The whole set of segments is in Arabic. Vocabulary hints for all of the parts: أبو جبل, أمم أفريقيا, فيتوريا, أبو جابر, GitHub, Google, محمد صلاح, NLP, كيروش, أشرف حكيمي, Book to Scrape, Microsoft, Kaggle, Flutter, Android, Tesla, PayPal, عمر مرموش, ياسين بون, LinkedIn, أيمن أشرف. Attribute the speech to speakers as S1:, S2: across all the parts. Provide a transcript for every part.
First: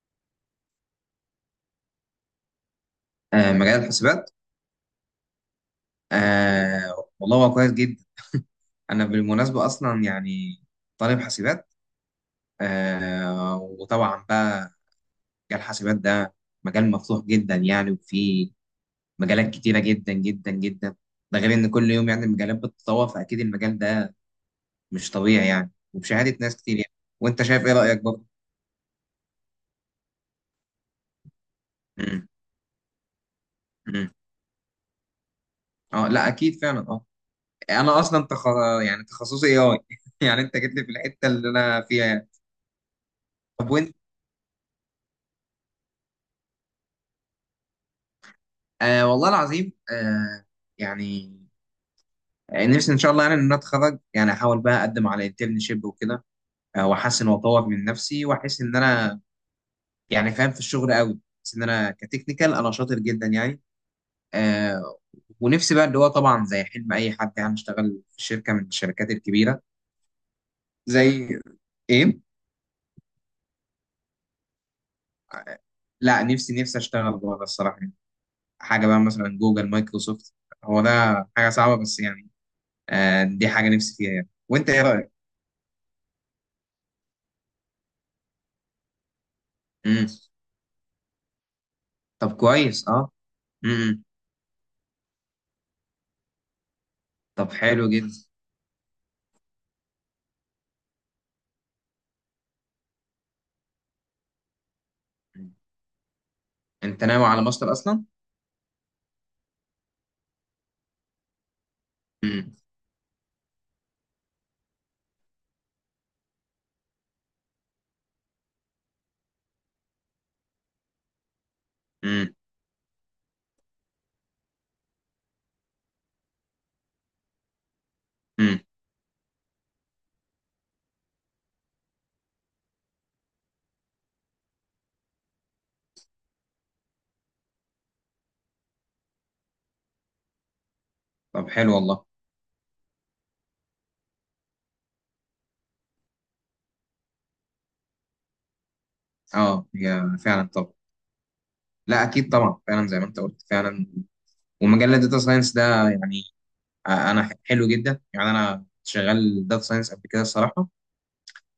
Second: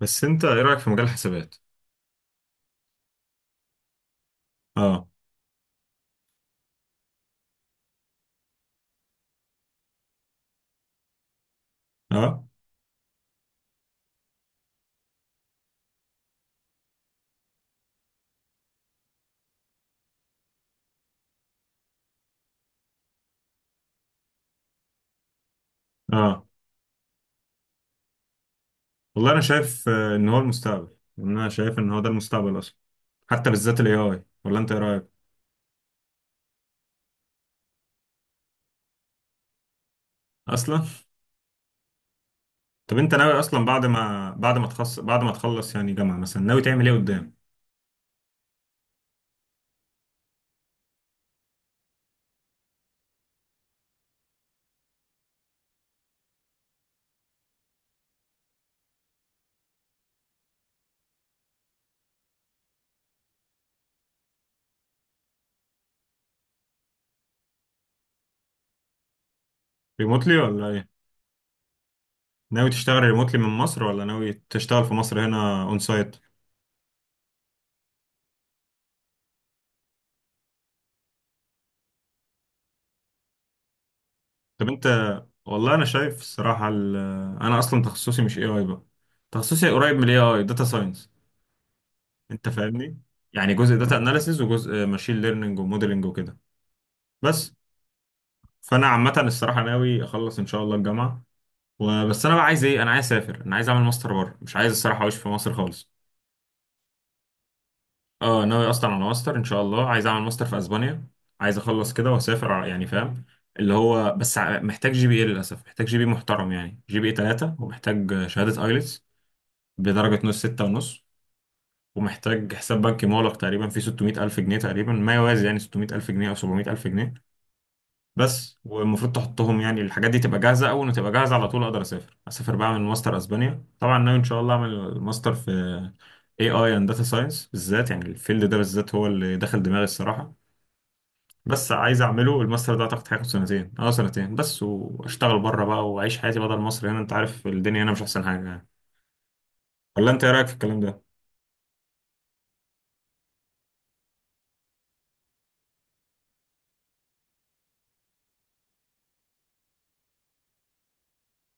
S1: بس انت ايه رايك في مجال الحسابات؟
S2: مجال الحاسبات.
S1: اه.
S2: والله هو كويس جدا. انا بالمناسبه اصلا يعني طالب حاسبات.
S1: اه.
S2: وطبعا بقى مجال الحاسبات ده مجال مفتوح جدا يعني، وفيه مجالات كتيره جدا جدا جدا. ده غير ان كل يوم يعني المجالات بتتطور، فاكيد المجال ده مش طبيعي يعني، وبشهاده
S1: اه.
S2: ناس كتير يعني. وانت شايف ايه رايك برضه؟
S1: والله انا شايف، ان هو المستقبل، يعني انا شايف ان هو ده
S2: مم،
S1: المستقبل اصلا. حتى بالذات الاي
S2: مم.
S1: اي، ولا انت ايه رايك؟
S2: اه لا اكيد فعلا. اه، انا اصلا يعني تخصصي اي اي. يعني انت جيت
S1: اصلا.
S2: لي في الحته اللي انا فيها يعني.
S1: طب انت ناوي اصلا،
S2: طب
S1: بعد
S2: وانت؟
S1: ما بعد ما تخص بعد ما تخلص يعني جامعه مثلا، ناوي تعمل ايه قدام؟
S2: والله العظيم. يعني نفسي ان شاء الله يعني ان انا اتخرج، يعني احاول بقى اقدم على انترنشيب وكده. واحسن واطور من نفسي، واحس ان انا يعني فاهم في الشغل قوي، بس ان انا كتكنيكال انا شاطر جدا يعني. آه ونفسي بقى، اللي هو طبعا زي حلم اي حد، يعني اشتغل في شركه من الشركات الكبيره.
S1: ريموتلي ولا ايه؟
S2: زي ايه؟
S1: ناوي تشتغل ريموتلي من مصر، ولا ناوي تشتغل في مصر هنا اون سايت؟
S2: لا، نفسي اشتغل بره الصراحه يعني. حاجه بقى مثلا جوجل، مايكروسوفت. هو ده. حاجه صعبه بس يعني. دي حاجه نفسي فيها يعني.
S1: طب
S2: وانت ايه
S1: انت.
S2: رايك؟
S1: والله انا شايف الصراحه انا اصلا تخصصي مش اي اي بقى، تخصصي قريب من
S2: امم.
S1: الاي اي، داتا ساينس.
S2: طب
S1: انت
S2: كويس.
S1: فاهمني؟
S2: اه.
S1: يعني جزء داتا
S2: امم.
S1: اناليسيز، وجزء ماشين ليرنينج وموديلنج وكده.
S2: طب
S1: بس،
S2: حلو جدا.
S1: فانا عامه الصراحه ناوي اخلص ان شاء الله الجامعه، وبس انا بقى عايز ايه؟ انا عايز اسافر، انا عايز اعمل ماستر بره، مش عايز الصراحه اعيش في مصر خالص.
S2: انت ناوي على ماستر اصلا؟
S1: اه، ناوي اصلا على ماستر، ان شاء الله عايز اعمل ماستر في اسبانيا. عايز اخلص كده واسافر،
S2: امم.
S1: يعني فاهم. اللي هو بس، محتاج جي بي اي، للاسف محتاج جي بي محترم، يعني جي بي اي 3، ومحتاج شهاده ايلتس بدرجه نص 6.5،
S2: امم.
S1: ومحتاج حساب بنكي مغلق تقريبا فيه 600 ألف جنيه، تقريبا ما يوازي يعني 600 ألف جنيه أو 700 ألف جنيه. بس،
S2: امم.
S1: والمفروض تحطهم، يعني الحاجات دي تبقى جاهزه، اول ما تبقى جاهزه على طول اقدر اسافر. اسافر بقى من ماستر اسبانيا، طبعا ناوي ان شاء الله اعمل ماستر في اي اي اند داتا ساينس بالذات، يعني الفيلد ده بالذات هو اللي دخل دماغي الصراحه.
S2: طب
S1: بس
S2: حلو
S1: عايز
S2: والله.
S1: اعمله، الماستر ده اعتقد هياخد سنتين. اه، سنتين بس، واشتغل بره بقى واعيش حياتي بدل مصر هنا. انت عارف الدنيا هنا مش احسن حاجه يعني،
S2: اه
S1: ولا
S2: هي
S1: انت ايه رايك
S2: فعلا.
S1: في
S2: طب،
S1: الكلام ده؟
S2: لا اكيد طبعا فعلا زي ما انت قلت فعلا. ومجال الداتا ساينس ده يعني حلو جدا يعني. انا شغال داتا ساينس قبل كده الصراحه.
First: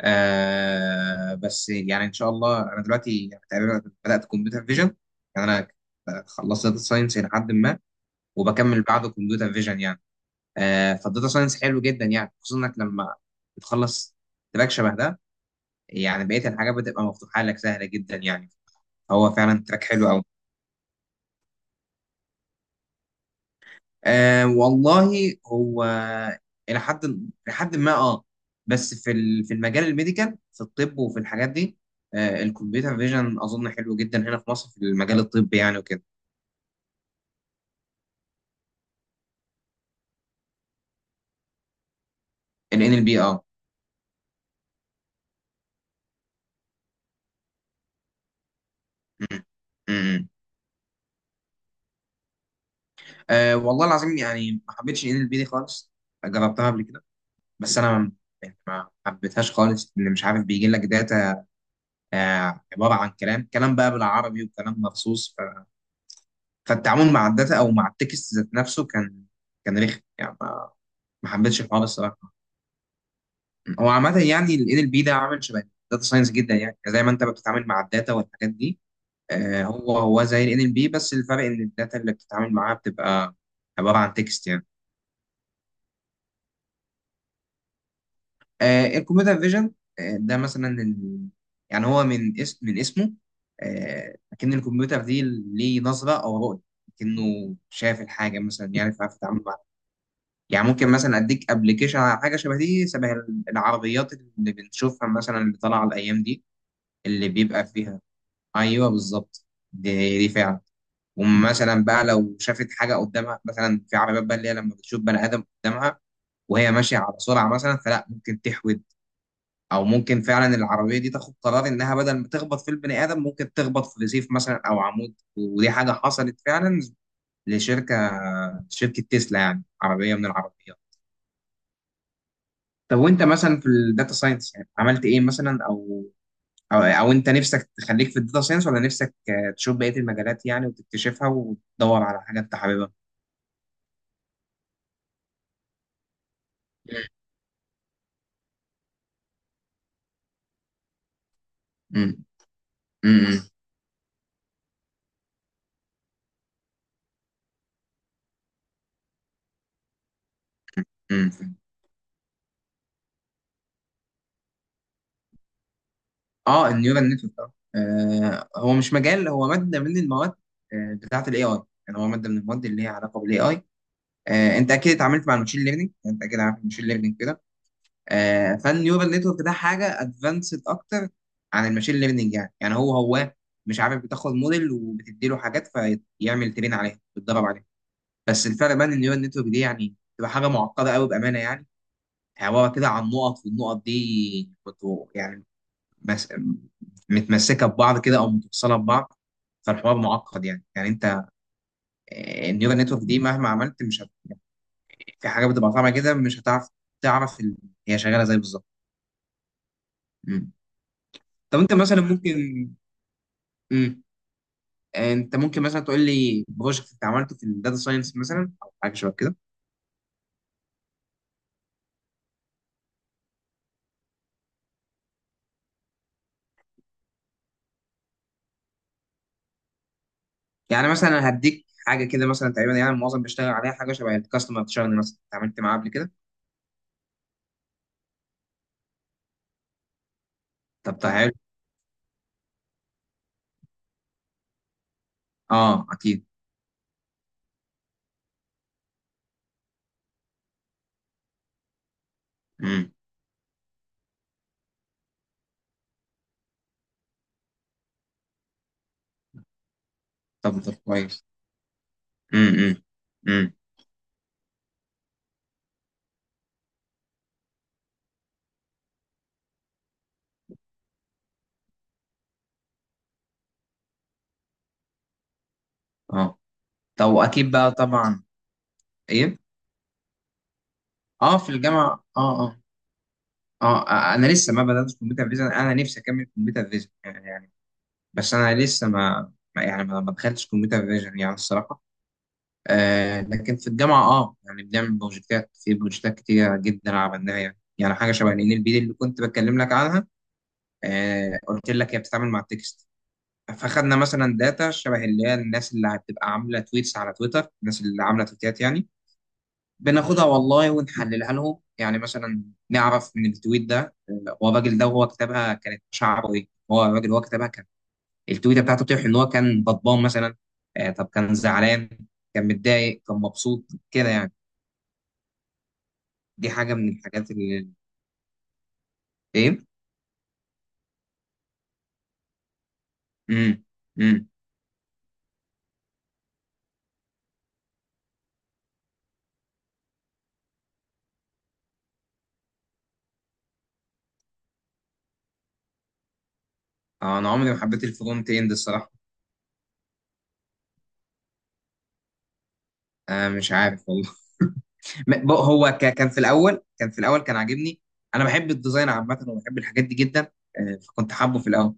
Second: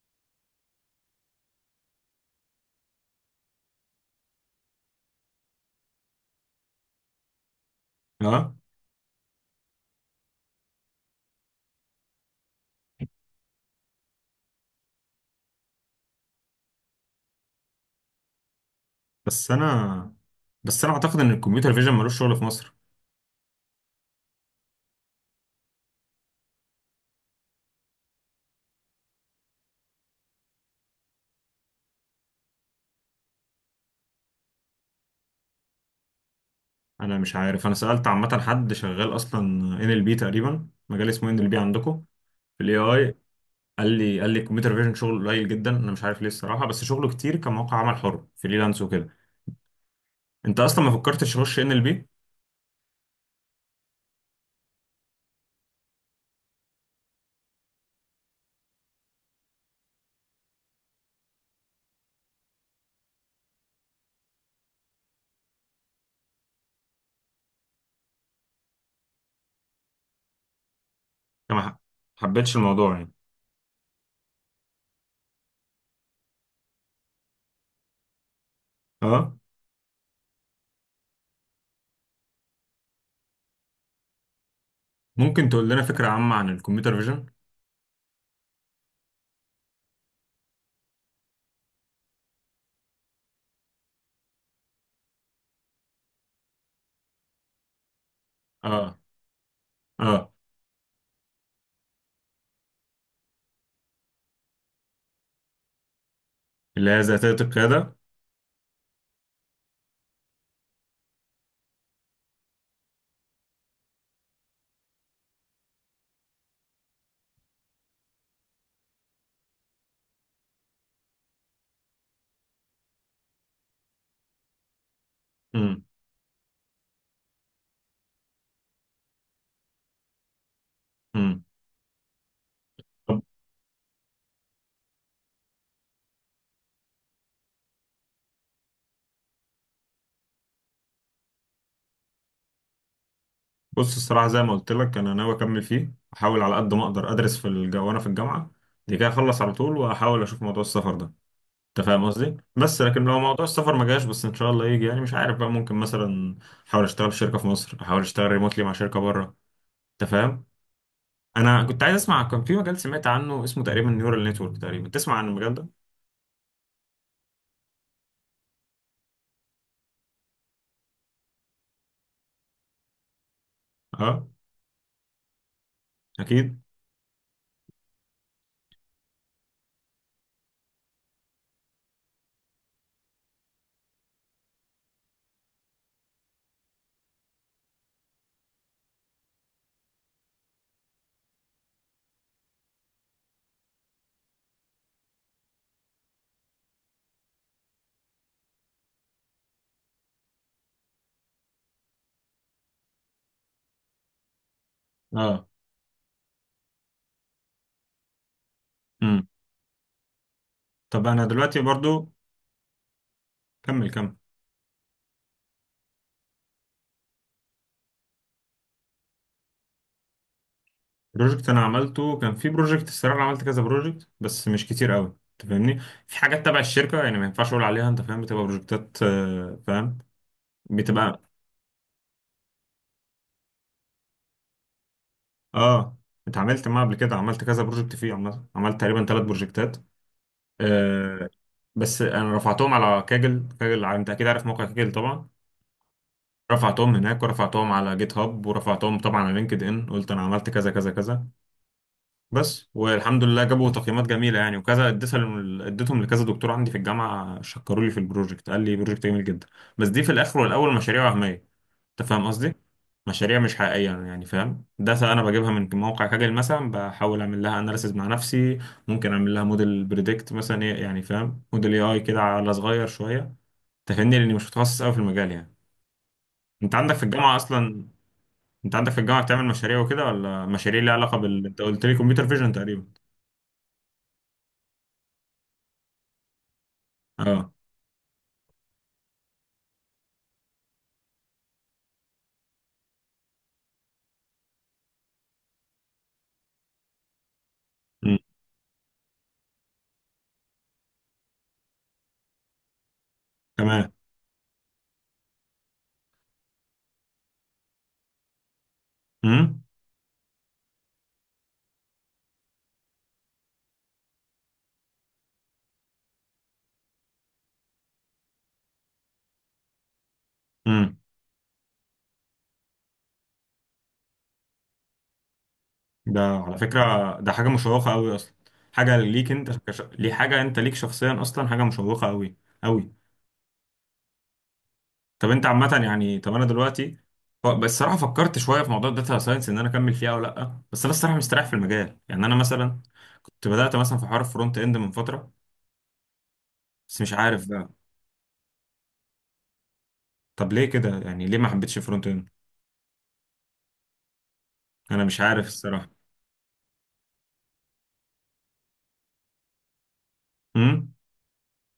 S2: بس يعني ان شاء الله، انا دلوقتي يعني تقريبا بدات كمبيوتر فيجن. يعني انا خلصت داتا ساينس الى حد ما،
S1: اه.
S2: وبكمل بعده كمبيوتر فيجن يعني. فالداتا ساينس حلو جدا يعني، خصوصا انك لما بتخلص تراك شبه ده، يعني بقيه الحاجات بتبقى مفتوحه لك، سهله جدا يعني. هو
S1: بس
S2: فعلا تراك حلو
S1: انا
S2: قوي.
S1: بس انا اعتقد ان الكمبيوتر فيجن ملوش شغل في مصر.
S2: والله هو الى حد، الى حد ما اه. بس في في المجال الميديكال، في الطب وفي الحاجات دي، الكمبيوتر فيجن اظن حلو جدا هنا في مصر في المجال الطبي يعني وكده.
S1: انا مش عارف، انا سالت عامه حد شغال، اصلا ان ال بي تقريبا، مجال اسمه ان ال بي عندكم في الاي
S2: ال ان ال
S1: اي.
S2: بي، اه.
S1: قال لي الكمبيوتر فيجن شغله قليل جدا، انا مش عارف ليه الصراحه، بس شغله كتير كموقع عمل حر فريلانس وكده.
S2: م- م- م.
S1: انت اصلا ما فكرتش تخش ان ال بي؟
S2: آه، والله العظيم يعني ما حبيتش ال ان ال بي دي خالص. جربتها قبل كده، بس انا ما حبيتهاش خالص، اللي مش عارف بيجي لك داتا عباره عن كلام كلام بقى بالعربي وكلام مخصوص. فالتعامل مع الداتا او مع التكست ذات نفسه كان، كان رخم يعني. ما حبيتش
S1: ما ح-
S2: الحوار الصراحه.
S1: حبيتش الموضوع يعني.
S2: هو عامه يعني ال NLP ده عامل شبه الداتا ساينس جدا يعني، يعني زي ما انت بتتعامل مع الداتا والحاجات دي.
S1: اه.
S2: هو زي ال NLP، بس الفرق ان الداتا اللي بتتعامل معاها بتبقى عباره عن تكست يعني.
S1: ممكن تقول لنا فكره عامه عن الكمبيوتر فيجن؟
S2: الكمبيوتر فيجن، ده مثلا يعني هو من اسم، من اسمه. لكن الكمبيوتر دي ليه نظرة أو رؤية، لكنه شاف الحاجة مثلا،
S1: اه.
S2: عارف يتعامل معاها.
S1: اه.
S2: يعني ممكن مثلا أديك أبلكيشن على حاجة شبه دي، شبه العربيات اللي بنشوفها مثلا اللي طالعة الأيام دي،
S1: اللي هي
S2: اللي
S1: ذاتيه
S2: بيبقى
S1: القياده.
S2: فيها، أيوه بالظبط. دي فعلا. ومثلا بقى لو شافت حاجة قدامها، مثلا في عربيات بقى، اللي هي لما بتشوف بني آدم قدامها وهي ماشية على سرعة مثلا، فلا ممكن تحود، او ممكن فعلا العربيه دي تاخد قرار انها بدل ما تخبط في البني ادم، ممكن تخبط في رصيف مثلا او عمود. ودي
S1: امم.
S2: حاجه حصلت فعلا لشركه تسلا، يعني عربيه من العربيات.
S1: امم.
S2: طب
S1: طب،
S2: وانت مثلا في الداتا ساينس يعني عملت ايه مثلا، او أو انت نفسك تخليك في الداتا ساينس، ولا نفسك تشوف بقيه المجالات يعني وتكتشفها وتدور على حاجه انت حاببها؟
S1: بص الصراحه زي ما قلت لك، انا ناوي اكمل فيه، احاول على قد ما اقدر ادرس في وانا في الجامعه دي، كده اخلص على طول واحاول اشوف موضوع السفر ده. انت فاهم
S2: امم.
S1: قصدي؟ بس لكن لو موضوع السفر ما جاش، بس ان شاء الله يجي، يعني مش عارف بقى، ممكن مثلا احاول اشتغل في شركه في مصر، احاول اشتغل ريموتلي مع شركه بره. انت فاهم؟
S2: امم.
S1: انا كنت عايز اسمع، كان في مجال سمعت عنه اسمه تقريبا نيورال نتورك، تقريبا تسمع عن المجال ده؟
S2: اه، النيورال نتورك. اه، هو مش مجال، هو ماده من المواد، بتاعه الاي اي. يعني هو ماده من المواد اللي هي علاقه بالاي اي.
S1: اه.
S2: انت اكيد اتعاملت مع المشين ليرنينج، انت اكيد عارف
S1: اكيد.
S2: المشين ليرنينج كده. فالنيورال نتورك ده حاجه ادفانسد اكتر عن المشين ليرنينج، يعني يعني هو مش عارف، بتاخد موديل وبتدي له حاجات، فيعمل ترين عليها، بتدرب عليها. بس الفرق بين النيورال نتورك دي، يعني تبقى حاجه معقده قوي بامانه يعني. عباره كده عن نقط، والنقط دي كنت يعني مس... متمسكه ببعض كده، او متوصله ببعض. فالحوار معقد يعني، يعني انت النيورال نتورك دي مهما عملت، مش هت... في
S1: اه.
S2: حاجه بتبقى طالعه كده مش هتعرف تعرف هي شغاله زي بالظبط.
S1: امم.
S2: مم.
S1: طب انا
S2: طب
S1: دلوقتي
S2: انت مثلا
S1: برضو.
S2: ممكن،
S1: كمل
S2: مم.
S1: كمل.
S2: انت ممكن مثلا تقول لي بروجكت انت عملته في الداتا ساينس مثلا او حاجه شبه كده.
S1: بروجكت انا عملته؟ كان في بروجكت الصراحه، انا عملت كذا بروجكت بس مش كتير قوي. انت فاهمني؟ في حاجات تبع الشركه يعني ما ينفعش اقول عليها. انت فاهم؟ بتبقى بروجكتات. فاهم.
S2: يعني مثلا
S1: بتبقى.
S2: هديك حاجه كده مثلا تقريبا، يعني معظم بيشتغل عليها حاجه شبه الكاستمر، شغل مثلا انت عملت معاه قبل
S1: اه.
S2: كده.
S1: اتعاملت معاه قبل كده، عملت كذا بروجكت فيه، عملت تقريبا 3 بروجكتات.
S2: طب
S1: آه.
S2: تعال.
S1: بس انا رفعتهم على كاجل، انت اكيد عارف موقع كاجل طبعا.
S2: اه اكيد.
S1: رفعتهم هناك، ورفعتهم على جيت هاب، ورفعتهم طبعا على لينكد ان، قلت انا عملت كذا كذا كذا. بس
S2: مم.
S1: والحمد لله جابوا تقييمات جميله يعني، وكذا اديتها لم- اديتهم لكذا دكتور عندي في الجامعه، شكروا لي في البروجكت، قال لي بروجكت جميل جدا. بس دي في الاخر
S2: طب
S1: والاول
S2: طب
S1: مشاريع
S2: كويس.
S1: وهميه. انت فاهم قصدي؟
S2: امم.
S1: مشاريع
S2: امم،
S1: مش حقيقيه يعني، فاهم؟ داتا انا بجيبها من موقع كاجل مثلا، بحاول اعمل لها اناليسيز مع نفسي، ممكن اعمل لها موديل بريدكت مثلا. ايه يعني، فاهم؟ موديل اي اي كده على صغير شويه. تفهمني؟ لاني مش متخصص قوي في المجال يعني.
S2: اه.
S1: انت عندك في
S2: طب
S1: الجامعه
S2: واكيد بقى
S1: اصلا؟
S2: طبعا.
S1: انت عندك في الجامعه
S2: ايه.
S1: بتعمل مشاريع وكده، ولا مشاريع ليها علاقه
S2: اه،
S1: بال،
S2: في
S1: انت قلت لي
S2: الجامعه،
S1: كمبيوتر
S2: اه
S1: فيجن
S2: اه.
S1: تقريبا؟
S2: اه، انا لسه ما بداتش كمبيوتر فيجن، انا نفسي اكمل كمبيوتر فيجن يعني
S1: اه.
S2: يعني. بس انا لسه ما دخلتش كمبيوتر فيجن يعني الصراحه. لكن في الجامعه اه يعني بنعمل بروجكتات، بروجكتات كتيره جدا عملناها يعني، يعني حاجه
S1: امم.
S2: شبه ان ال بي اللي كنت بتكلم لك عنها. قلت لك هي بتتعامل مع التكست.
S1: تمام.
S2: فاخدنا مثلا داتا شبه اللي هي الناس اللي بتبقى عامله تويتس على تويتر، الناس اللي عامله تويتات يعني،
S1: امم.
S2: بناخدها والله ونحللها لهم يعني. مثلا نعرف من التويت ده آه، هو الراجل ده هو كتبها كانت شعره ايه هو الراجل هو كتبها، كان التويته بتاعته بتوضح ان هو كان غضبان مثلا،
S1: امم.
S2: طب كان زعلان، كان متضايق، كان مبسوط، كده يعني.
S1: ده
S2: دي
S1: على
S2: حاجه من
S1: فكره
S2: الحاجات
S1: ده حاجه
S2: اللي،
S1: مشوقه قوي اصلا. حاجه ليك انت،
S2: ايه.
S1: ليه، حاجه انت ليك شخصيا اصلا، حاجه مشوقه قوي قوي.
S2: امم. امم.
S1: طب انت عامة يعني، طب انا دلوقتي بس الصراحة فكرت شوية في موضوع الداتا ساينس، ان انا اكمل فيه او لا، بس انا الصراحة مستريح في المجال يعني. انا مثلا كنت بدأت مثلا في حوار فرونت اند من فترة، بس مش
S2: انا
S1: عارف
S2: عمري ما
S1: بقى.
S2: حبيت الفرونت اند الصراحه.
S1: طب ليه كده يعني؟ ليه ما حبيتش فرونت اند؟
S2: مش عارف والله.
S1: انا مش
S2: م- بق-
S1: عارف
S2: هو
S1: الصراحة.
S2: ك- كان في الاول كان في الاول كان عاجبني. انا بحب الديزاين عامه، وبحب الحاجات دي جدا.
S1: امم.
S2: فكنت حابه في الاول،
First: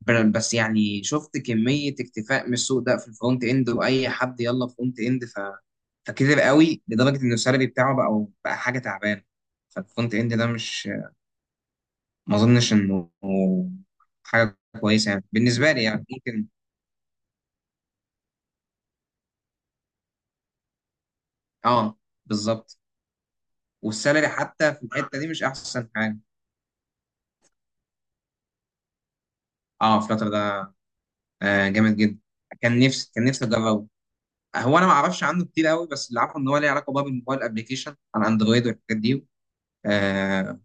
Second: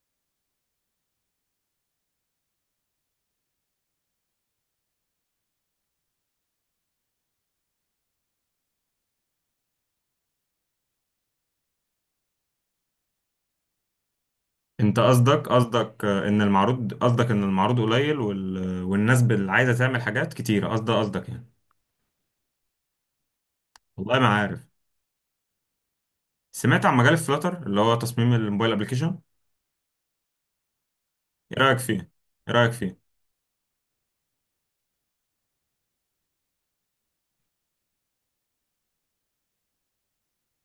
S2: بس يعني شفت كمية اكتفاء من السوق ده في الفرونت اند، واي حد يلا فرونت اند، فكتر قوي لدرجة ان السالري بتاعه بقى حاجة تعبانة. فالفرونت اند ده مش، ما اظنش انه حاجة
S1: انت
S2: كويسة يعني
S1: قصدك،
S2: بالنسبة لي يعني
S1: ان
S2: ممكن.
S1: المعروض، قصدك ان المعروض قليل، والناس اللي عايزة تعمل حاجات كتيرة، قصدك قصدك يعني.
S2: اه بالظبط.
S1: والله ما
S2: والسالري
S1: عارف.
S2: حتى في الحتة دي مش احسن حاجة.
S1: سمعت عن مجال الفلاتر، اللي هو تصميم الموبايل ابلكيشن.
S2: اه، فلاتر ده
S1: ايه رأيك
S2: جامد
S1: فيه؟
S2: جدا.
S1: ايه رأيك
S2: كان
S1: فيه؟
S2: نفسي كان نفسي اجربه. هو انا ما اعرفش عنه كتير قوي، بس اللي عارفه ان هو ليه علاقة بقى بالموبايل ابلكيشن على اندرويد والحاجات دي. آه،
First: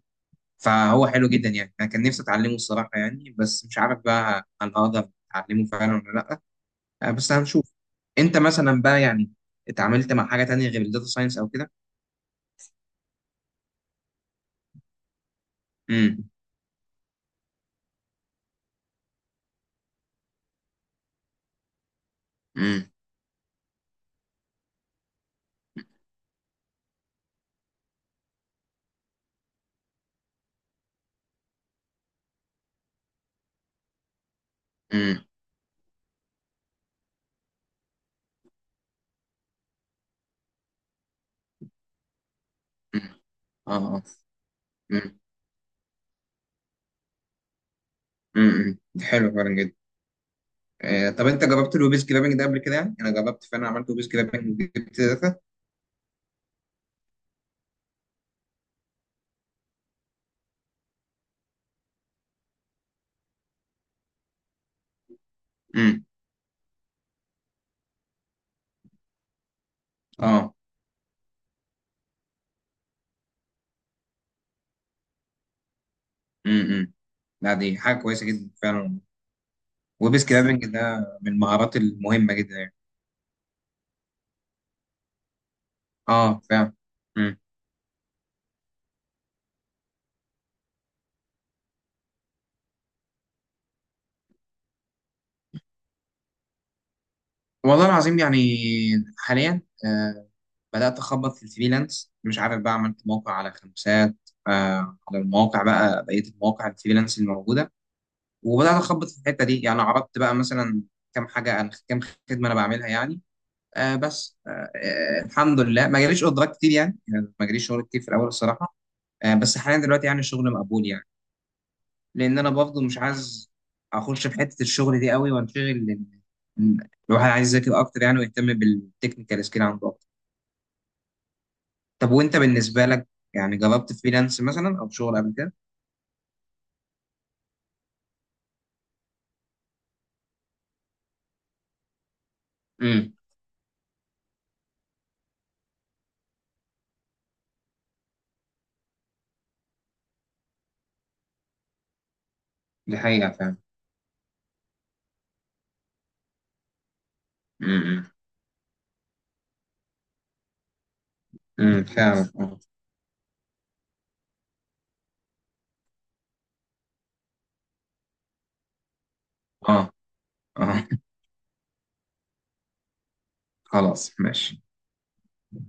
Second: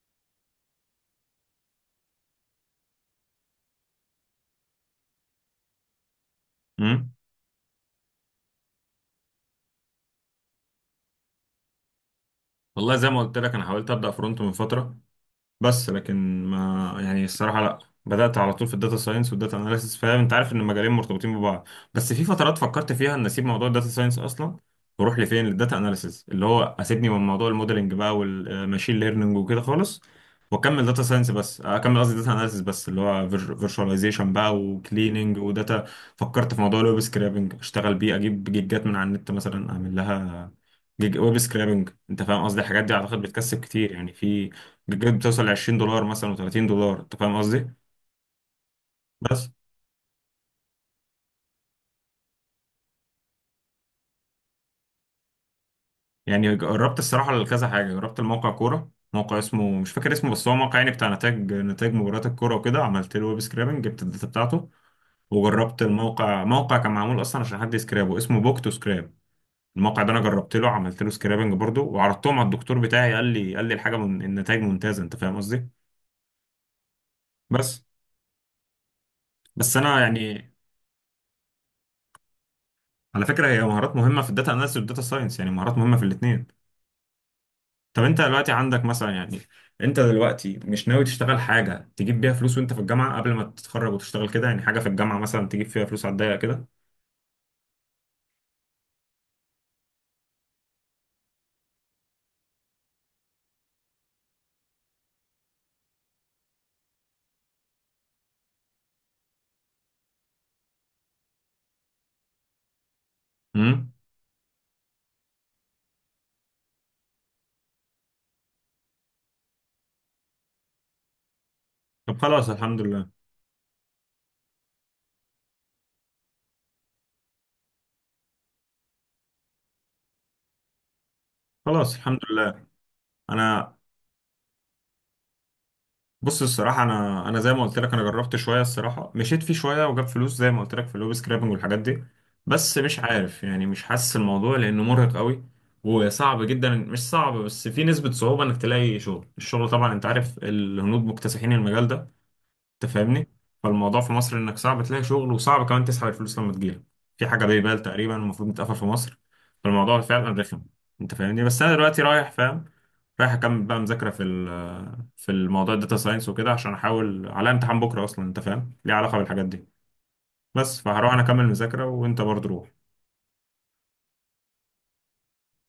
S2: فهو حلو جدا يعني، انا كان نفسي اتعلمه الصراحه يعني، بس مش عارف بقى هل هقدر اتعلمه فعلا ولا لا.
S1: مم؟
S2: بس هنشوف. انت مثلا بقى يعني اتعاملت مع حاجه تانية غير الداتا ساينس او كده؟
S1: والله زي ما قلت لك، انا حاولت ابدا فرونت من فتره، بس
S2: امم.
S1: لكن ما، يعني الصراحة لا. بدأت على طول في الداتا ساينس والداتا اناليسيس، فاهم؟ انت عارف ان المجالين مرتبطين ببعض. بس في فترات
S2: امم.
S1: فكرت فيها ان اسيب موضوع الداتا ساينس اصلا، واروح لفين، للداتا اناليسيس، اللي هو اسيبني من موضوع الموديلنج بقى والماشين ليرنينج وكده خالص، واكمل داتا ساينس بس، اكمل قصدي داتا اناليسيس بس، اللي هو فيرشواليزيشن بقى
S2: امم.
S1: وكليننج وداتا. فكرت في موضوع الويب سكرابنج، اشتغل بيه، اجيب جيجات من على النت مثلا، اعمل لها جيج ويب سكرابنج. انت فاهم قصدي الحاجات دي؟
S2: أمم.
S1: اعتقد بتكسب
S2: اه
S1: كتير
S2: اه.
S1: يعني. في بجد
S2: امم.
S1: بتوصل ل 20$ مثلا و30 دولار. انت فاهم قصدي؟
S2: امم، ده حلو
S1: بس،
S2: فعلا جدا. طب انت جربت الويب سكرابنج ده قبل كده؟ يعني انا جربت فعلا، عملت ويب سكرابنج، جبت داتا.
S1: يعني جربت الصراحه لكذا حاجه، جربت الموقع كوره، موقع اسمه مش فاكر اسمه، بس هو موقع يعني بتاع نتائج مباريات الكوره وكده، عملت له ويب سكرابنج، جبت الداتا بتاعته. وجربت
S2: امم.
S1: الموقع، موقع كان معمول اصلا عشان حد يسكرابه، اسمه بوك تو سكراب. الموقع ده انا
S2: اه.
S1: جربت له، عملت له سكرابنج برضه، وعرضتهم على الدكتور بتاعي، قال لي الحاجه من النتائج ممتازه. انت فاهم قصدي؟
S2: امم. أمم. لا، دي
S1: بس
S2: حاجه كويسه جدا فعلا.
S1: بس انا
S2: ويب
S1: يعني.
S2: سكرابنج ده من المهارات المهمه جدا يعني.
S1: على فكره هي مهارات مهمه في الداتا اناليسيس والداتا ساينس، يعني مهارات مهمه في
S2: اه
S1: الاثنين.
S2: فعلا.
S1: طب انت دلوقتي عندك مثلا يعني، انت دلوقتي مش ناوي تشتغل حاجة تجيب بيها فلوس وانت في الجامعة قبل ما تتخرج وتشتغل كده، يعني حاجة في الجامعة مثلا تجيب فيها فلوس على الضيق كده؟
S2: والله العظيم يعني حاليا، بدأت أخبط في الفريلانس. مش عارف بقى، عملت موقع على خمسات، على المواقع بقى، بقية المواقع الفريلانس الموجودة، وبدأت أخبط في الحتة دي. يعني عرضت بقى مثلا كام حاجة، عن كام خدمة أنا بعملها يعني.
S1: امم.
S2: آه بس آه آه، الحمد لله ما جاليش أوردرات كتير يعني، يعني ما جاليش شغل كتير في الأول الصراحة. بس حاليا دلوقتي يعني الشغل مقبول يعني.
S1: طب
S2: لان
S1: خلاص
S2: انا
S1: الحمد
S2: برضه مش
S1: لله.
S2: عايز اخش في حته الشغل دي قوي وانشغل، لان إن الواحد عايز يذاكر اكتر يعني، ويهتم بالتكنيكال سكيل عنده اكتر.
S1: خلاص
S2: طب
S1: الحمد
S2: وانت
S1: لله.
S2: بالنسبه لك يعني،
S1: انا
S2: جربت فريلانس مثلا او شغل قبل كده؟
S1: بص الصراحة، انا زي ما قلت لك، انا جربت شوية الصراحة، مشيت فيه شوية وجاب فلوس زي ما قلت لك في الويب سكرابنج والحاجات دي، بس مش
S2: امم.
S1: عارف يعني، مش حاسس الموضوع لانه مرهق قوي وصعب جدا. مش صعب، بس في نسبة صعوبة انك تلاقي شغل. الشغل طبعا، انت عارف، الهنود مكتسحين المجال ده. انت
S2: دي
S1: فاهمني؟
S2: حقيقه فعلا.
S1: فالموضوع في مصر، انك صعب تلاقي شغل وصعب كمان تسحب الفلوس لما تجيلك، في حاجه بيبال
S2: امم.
S1: تقريبا المفروض تتقفل في مصر. فالموضوع فعلا رخم، انت فاهمني. بس انا
S2: امم،
S1: دلوقتي
S2: فعلا
S1: رايح،
S2: اه.
S1: فاهم؟ رايح اكمل بقى مذاكره في في الموضوع الداتا ساينس وكده، عشان احاول على امتحان بكره اصلا، انت فاهم ليه علاقه بالحاجات دي.
S2: اه،
S1: بس
S2: آه.
S1: فهروح انا اكمل مذاكره، وانت برضه روح.
S2: خلاص ماشي.